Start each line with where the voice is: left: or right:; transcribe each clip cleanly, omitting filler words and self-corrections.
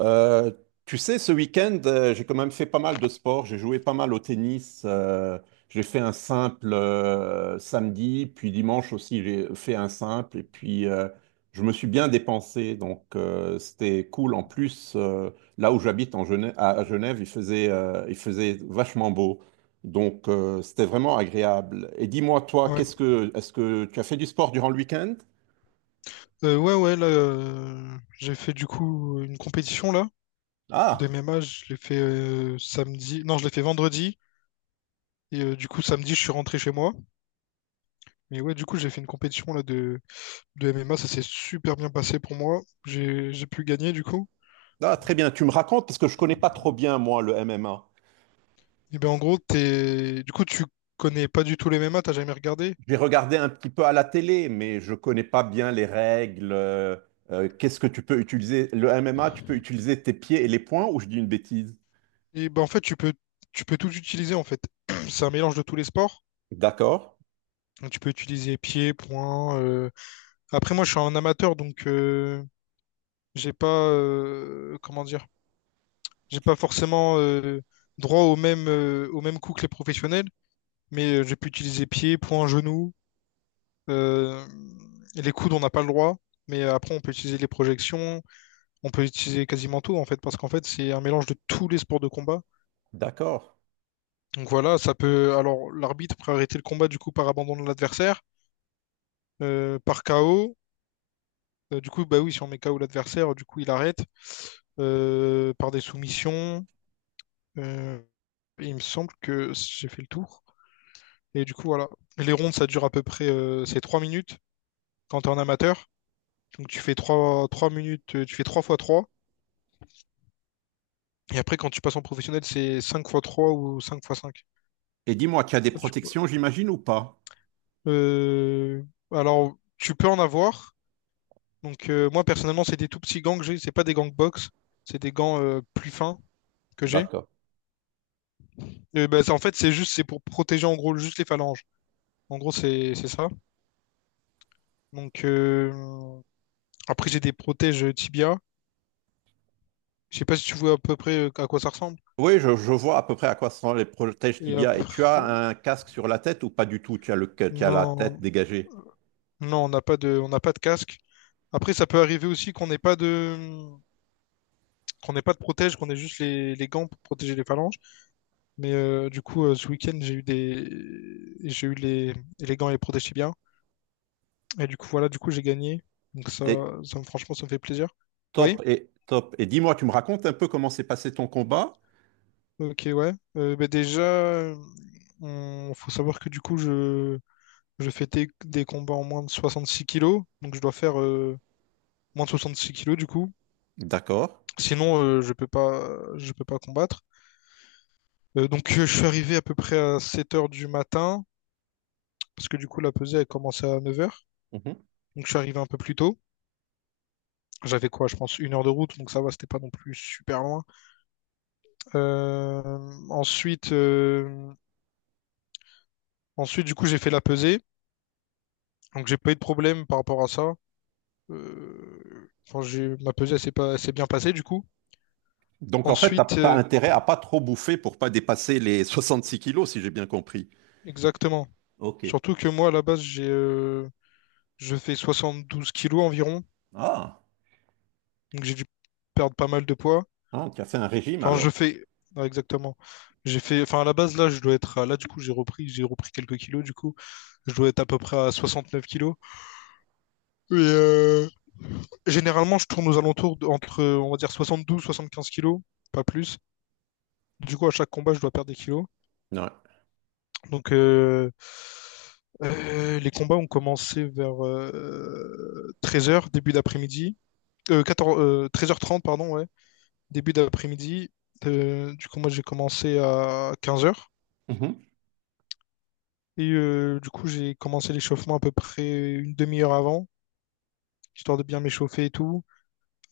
right: Euh, Tu sais, ce week-end, j'ai quand même fait pas mal de sport. J'ai joué pas mal au tennis. J'ai fait un simple samedi, puis dimanche aussi, j'ai fait un simple. Et puis, je me suis bien dépensé. Donc, c'était cool. En plus, là où j'habite en Genève, à Genève, il faisait vachement beau. Donc, c'était vraiment agréable. Et dis-moi, toi,
left: Ouais.
right: est-ce que tu as fait du sport durant le week-end?
left: Ouais, ouais, là, j'ai fait du coup une compétition là, de
right: Ah,
left: MMA. Je l'ai fait samedi, non, je l'ai fait vendredi. Et du coup samedi, je suis rentré chez moi. Mais ouais, du coup, j'ai fait une compétition là de MMA. Ça s'est super bien passé pour moi, j'ai pu gagner du coup.
right: ah, très bien. Tu me racontes parce que je connais pas trop bien, moi, le MMA.
left: Et ben en gros, du coup, tu connais pas du tout les MMA, t'as jamais regardé.
right: J'ai regardé un petit peu à la télé, mais je connais pas bien les règles. Qu'est-ce que tu peux utiliser? Le MMA, tu peux utiliser tes pieds et les poings ou je dis une bêtise?
left: Et ben en fait, tu peux tout utiliser en fait. C'est un mélange de tous les sports.
right: D'accord,
left: Donc, tu peux utiliser pied, poing. Après, moi, je suis un amateur, donc j'ai pas, comment dire, j'ai pas forcément droit au même, au même coup que les professionnels, mais j'ai pu utiliser pied, poing, genou. Euh, et les coudes, on n'a pas le droit, mais après on peut utiliser les projections, on peut utiliser quasiment tout en fait, parce qu'en fait c'est un mélange de tous les sports de combat.
right: d'accord.
left: Donc voilà, ça peut. Alors l'arbitre peut arrêter le combat du coup par abandon de l'adversaire, par KO. Du coup, bah oui, si on met KO l'adversaire, du coup il arrête, par des soumissions. euh, il me semble que j'ai fait le tour. Et du coup, voilà. Les rondes, ça dure à peu près, c'est 3 minutes quand t'es es en amateur. Donc tu fais trois minutes, tu fais 3 fois trois. Et après, quand tu passes en professionnel, c'est cinq fois 3 ou 5 fois 5.
right: Et dis-moi, tu as des
left: Du coup,
right: protections, j'imagine, ou pas?
left: euh, alors, tu peux en avoir. Donc moi, personnellement, c'est des tout petits gants que j'ai. C'est pas des gants box. C'est des gants, plus fins que j'ai.
right: D'accord.
left: Bah, en fait, c'est juste, c'est pour protéger en gros juste les phalanges. En gros, c'est ça. Donc après, j'ai des protèges tibia. Je sais pas si tu vois à peu près, à quoi ça ressemble.
right: Oui, je vois à peu près à quoi seront les protèges
left: Et
right: tibia. Et tu as
left: après,
right: un casque sur la tête ou pas du tout? Tu as tu as la tête
left: non,
right: dégagée.
left: non, on n'a pas de casque. Après, ça peut arriver aussi qu'on n'ait pas de protège, qu'on ait juste les gants pour protéger les phalanges. Mais du coup, ce week-end, j'ai eu les gants et les protèges tibias. Et du coup, voilà, du coup, j'ai gagné. Donc ça,
right: Et
left: franchement, ça me fait plaisir. Oui,
right: et top. Et dis-moi, tu me racontes un peu comment s'est passé ton combat?
left: ok, ouais. Bah déjà, faut savoir que du coup, je fais des combats en moins de 66 kilos. Donc je dois faire moins de 66 kilos du coup.
right: D'accord.
left: Sinon, je peux pas combattre. Donc, je suis arrivé à peu près à 7 heures du matin, parce que du coup, la pesée, elle commençait à 9 heures. Donc, je suis arrivé un peu plus tôt. J'avais quoi, je pense, une heure de route, donc ça va, c'était pas non plus super loin. Euh, Ensuite, du coup, j'ai fait la pesée. Donc, j'ai pas eu de problème par rapport à ça. Enfin, ma pesée, elle s'est pas, elle s'est bien passée, du coup.
right: Donc en fait, tu
left: Ensuite,
right: as intérêt à pas trop bouffer pour pas dépasser les 66 kilos, si j'ai bien compris.
left: exactement.
right: Ok.
left: Surtout que moi, à la base, je fais 72 kilos environ,
right: Ah,
left: donc j'ai dû perdre pas mal de poids.
right: ah, tu as fait un régime
left: Enfin,
right: alors.
left: non, exactement. J'ai fait, enfin, à la base, là, je dois être, à- là, du coup, j'ai repris quelques kilos, du coup, je dois être à peu près à 69 kilos. Et généralement, je tourne aux alentours entre, on va dire, 72, 75 kilos, pas plus. Du coup, à chaque combat, je dois perdre des kilos.
right: Ouais.
left: Donc, les combats ont commencé vers 13 heures, début d'après-midi. 13h30, pardon, ouais. Début d'après-midi. Du coup, moi, j'ai commencé à 15 heures.
right: Mhm.
left: Et du coup, j'ai commencé l'échauffement à peu près une demi-heure avant, histoire de bien m'échauffer et tout.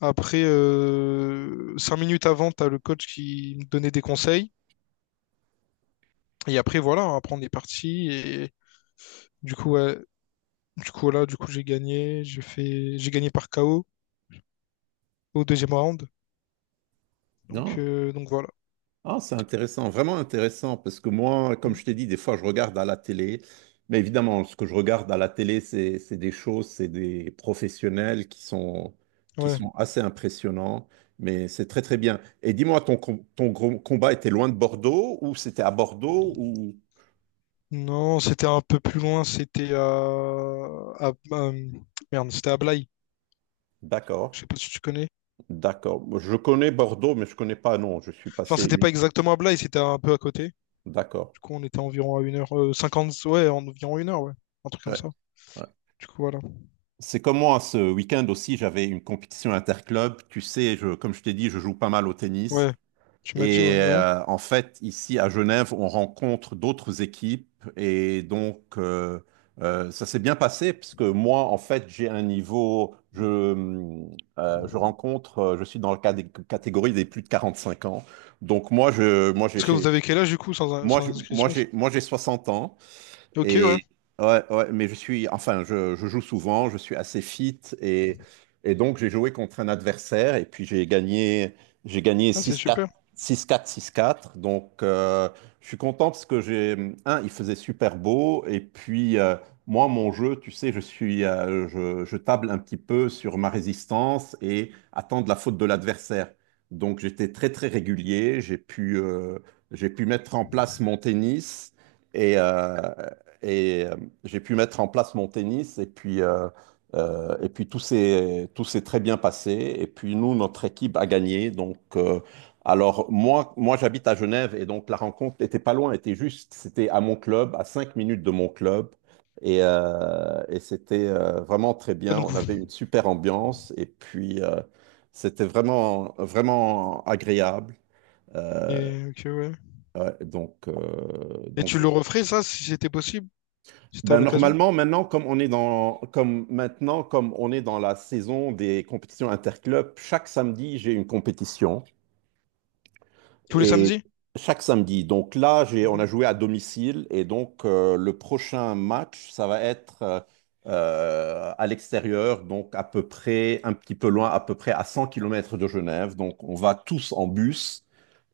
left: Après, 5 minutes avant, t'as le coach qui me donnait des conseils. Et après, voilà, après, on est parti. Et du coup, ouais, du coup, voilà, du coup, j'ai gagné. J'ai gagné par KO au deuxième round. Donc,
right: Non.
left: voilà.
right: Ah, c'est intéressant, vraiment intéressant, parce que moi, comme
left: Mm.
right: je t'ai dit, des fois, je regarde à la télé. Mais évidemment, ce que je regarde à la télé, c'est des choses, c'est des professionnels qui
left: Ouais.
right: sont assez impressionnants. Mais c'est très, très bien. Et dis-moi, ton gros combat était loin de Bordeaux ou c'était à Bordeaux ou...
left: Non, c'était un peu plus loin. C'était à- à- merde, c'était à Blaye.
right: D'accord.
left: Je sais pas si tu connais.
right: D'accord. Je connais Bordeaux, mais je connais pas, non. Je suis
left: Enfin,
right: passé
left: c'était
right: une.
left: pas exactement à Blaye, c'était un peu à côté.
right: D'accord.
left: Du coup, on était environ à 1 h cinquante. Ouais, en environ une heure, ouais. Un truc comme
right: Ouais.
left: ça.
right: Ouais.
left: Du coup, voilà.
right: C'est comme moi, ce week-end aussi, j'avais une compétition interclub. Tu sais, comme je t'ai dit, je joue pas mal au tennis.
left: Ouais, tu m'as dit, ouais,
right: Et
left: ouais.
right: en fait, ici à Genève, on rencontre d'autres équipes. Et donc, ça s'est bien passé, parce que moi, en fait, j'ai un niveau. Je suis dans la catégorie des plus de 45 ans. Donc, moi, je, moi,
left: Parce que vous
right: j'ai-
left: avez quel âge, du coup, sans,
right: moi,
left: sans
right: je-
left: indiscrétion?
right: moi, j'ai 60 ans.
left: Ok, ouais.
right: Et ouais, mais je suis, je joue souvent, je suis assez fit, et donc j'ai joué contre un adversaire et puis j'ai gagné
left: Ah, c'est
right: 6-4,
left: super.
right: 6-4, six quatre. Donc je suis content parce que il faisait super beau et puis moi, mon jeu, tu sais, je table un petit peu sur ma résistance et attendre la faute de l'adversaire. Donc j'étais très, très régulier, j'ai pu mettre en place mon tennis. Et, euh, et euh, j'ai pu mettre en place mon tennis et puis tout s'est très bien passé. Et puis nous, notre équipe a gagné. Donc, moi j'habite à Genève et donc la rencontre n'était pas loin, c'était à mon club, à cinq minutes de mon club. Et c'était vraiment très
left: Ah,
right: bien.
left: donc,
right: On avait une super ambiance et puis c'était vraiment, vraiment agréable. Euh,
left: et, ok, ouais.
right: ouais, donc, euh,
left: Et
right: donc
left: tu le referais, ça, si c'était possible, si t'as
right: ben,
left: l'occasion?
right: normalement, maintenant, comme on est dans la saison des compétitions interclubs, chaque samedi, j'ai une compétition.
left: Tous les
right: Et
left: samedis?
right: chaque samedi. On a
left: Mhm,
right: joué à domicile et donc le prochain match, ça va être à l'extérieur, donc à peu près, un petit peu loin, à peu près à 100 kilomètres de Genève. Donc on va tous en bus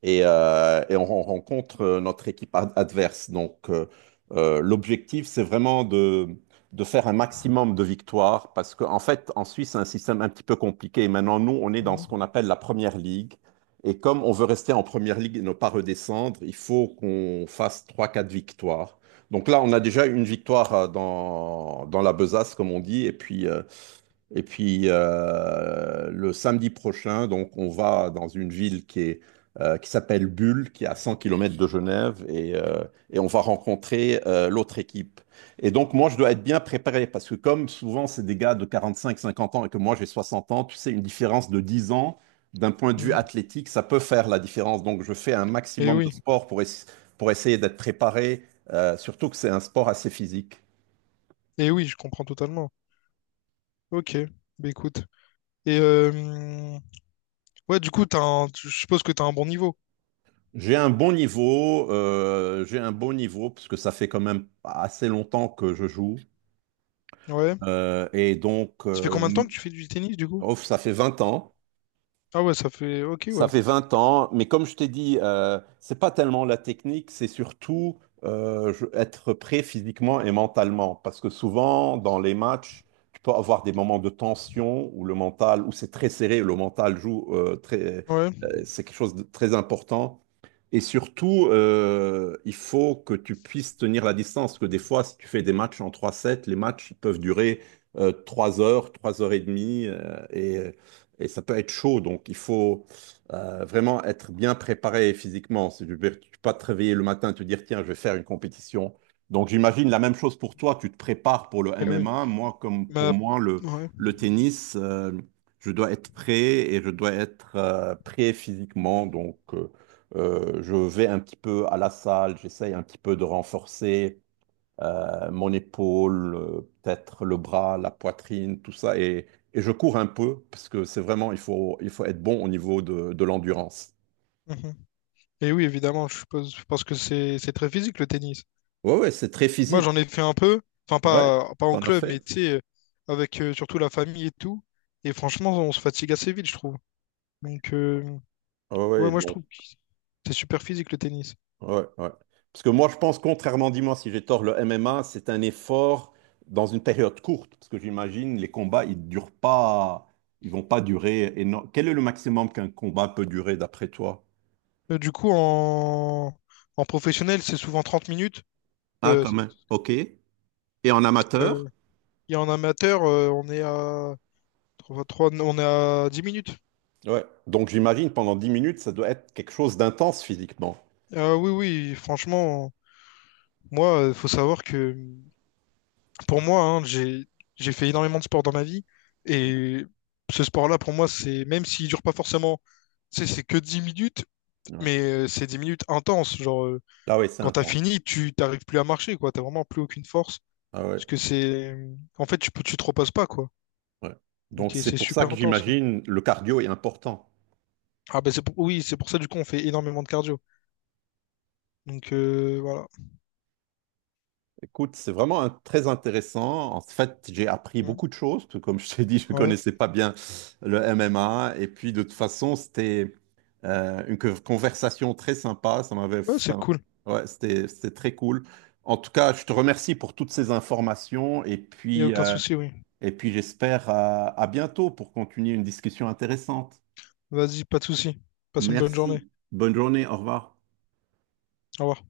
right: et, on rencontre notre équipe adverse. Donc l'objectif, c'est vraiment de faire un maximum de victoires parce qu'en fait, en Suisse, c'est un système un petit peu compliqué. Maintenant, nous, on est dans ce
left: mhm,
right: qu'on appelle la première ligue. Et comme on veut rester en première ligue et ne pas redescendre, il faut qu'on fasse trois quatre victoires. Donc là, on a déjà une victoire dans la besace, comme on dit, et puis le samedi prochain, donc on va dans une ville qui s'appelle Bulle, qui est à 100 km de Genève, et on va rencontrer l'autre équipe. Et donc moi, je dois être bien préparé, parce que comme souvent c'est des gars de 45-50 ans et que moi j'ai 60 ans, tu sais, une différence de 10 ans, d'un point de vue
left: mhm.
right: athlétique, ça peut faire la différence. Donc je fais un
left: Eh
right: maximum de
left: oui,
right: sport pour essayer d'être préparé, surtout que c'est un sport assez physique.
left: et oui, je comprends totalement. Ok, bah écoute. Et ouais, du coup, je suppose que t'as un bon niveau.
right: J'ai un bon niveau, j'ai un bon niveau parce que ça fait quand même assez longtemps que je joue.
left: Ouais.
right: Euh, et donc,
left: Ça fait combien de temps
right: euh,
left: que tu fais du tennis du coup?
right: oh, ça fait 20 ans.
left: Ah ouais, ça fait. Ok,
right: Ça
left: ouais.
right: fait 20 ans, mais comme je t'ai dit, c'est pas tellement la technique, c'est surtout être prêt physiquement et mentalement. Parce que souvent, dans les matchs, tu peux avoir des moments de tension où c'est très serré, le mental joue
left: Ouais,
right: c'est quelque chose de très important. Et surtout, il faut que tu puisses tenir la distance, parce que des fois, si tu fais des matchs en trois sets, les matchs ils peuvent durer 3 heures, 3 heures et demie, et ça peut être chaud. Donc, il faut vraiment être bien préparé physiquement. Si tu ne peux pas te réveiller le matin et te dire, tiens, je vais faire une compétition. Donc, j'imagine la même chose pour toi. Tu te prépares pour le
left: eh oui.
right: MMA. Moi, comme pour
left: Bah,
right: moi,
left: ouais.
right: le tennis, je dois être prêt et je dois être prêt physiquement. Donc, je vais un petit peu à la salle, j'essaye un petit peu de renforcer mon épaule, peut-être le bras, la poitrine, tout ça. Et je cours un peu, parce que c'est vraiment, il faut être bon au niveau de l'endurance.
left: Et oui, évidemment, je suppose, parce que c'est très physique le tennis.
right: Ouais, ouais, c'est très
left: Moi, j'en
right: physique.
left: ai fait un peu, enfin
right: Ouais,
left: pas en
right: t'en as
left: club,
right: fait?
left: mais tu sais, avec, surtout la famille et tout. Et franchement, on se fatigue assez vite, je trouve. Donc,
right: Ouais,
left: ouais,
right: ouais,
left: moi, je
right: donc.
left: trouve que c'est super physique le tennis.
right: Ouais, ouais. Parce que moi, je pense, contrairement, dis-moi si j'ai tort, le MMA, c'est un effort dans une période courte. Parce que j'imagine, les combats, ils durent pas, ils vont pas durer énorme. Quel est le maximum qu'un combat peut durer d'après toi?
left: Du coup, en professionnel, c'est souvent 30 minutes.
right: Ah,
left: Euh,
right: quand même. OK. Et en
left: euh,
right: amateur?
left: et en amateur, trois- on est à 10 minutes.
right: Ouais. Donc, j'imagine, pendant 10 minutes, ça doit être quelque chose d'intense physiquement.
left: Ah oui, oui, franchement, moi, il faut savoir que pour moi, hein, j'ai fait énormément de sport dans ma vie, et ce sport-là, pour moi, c'est même s'il dure pas forcément, tu sais, c'est que 10 minutes,
right: Ouais.
left: mais c'est 10 minutes intenses. Genre,
right: Ah ouais, c'est
left: quand t'as
right: intense.
left: fini, tu t'arrives plus à marcher, quoi. T'as vraiment plus aucune force
right: Ah ouais,
left: parce que c'est, en fait, tu te reposes pas, quoi.
right: ouais. Donc,
left: Donc et
right: c'est
left: c'est
right: pour ça
left: super
right: que
left: intense. Ouais.
right: j'imagine, le cardio est important.
left: Ah ben oui, c'est pour ça du coup on fait énormément de cardio. Donc voilà.
right: Écoute, c'est très intéressant. En fait, j'ai appris
left: Mm.
right: beaucoup de choses, parce que comme je t'ai dit, je ne
left: Ouais,
right: connaissais pas bien le MMA. Et puis, de toute façon, c'était une conversation très sympa.
left: ouais, c'est cool.
right: Ouais, c'était très cool. En tout cas, je te remercie pour toutes ces informations. Et
left: Il y a
right: puis,
left: aucun souci, oui.
right: j'espère à bientôt pour continuer une discussion intéressante.
left: Vas-y, pas de souci. Passe une bonne journée.
right: Merci. Bonne journée. Au revoir.
left: Au revoir.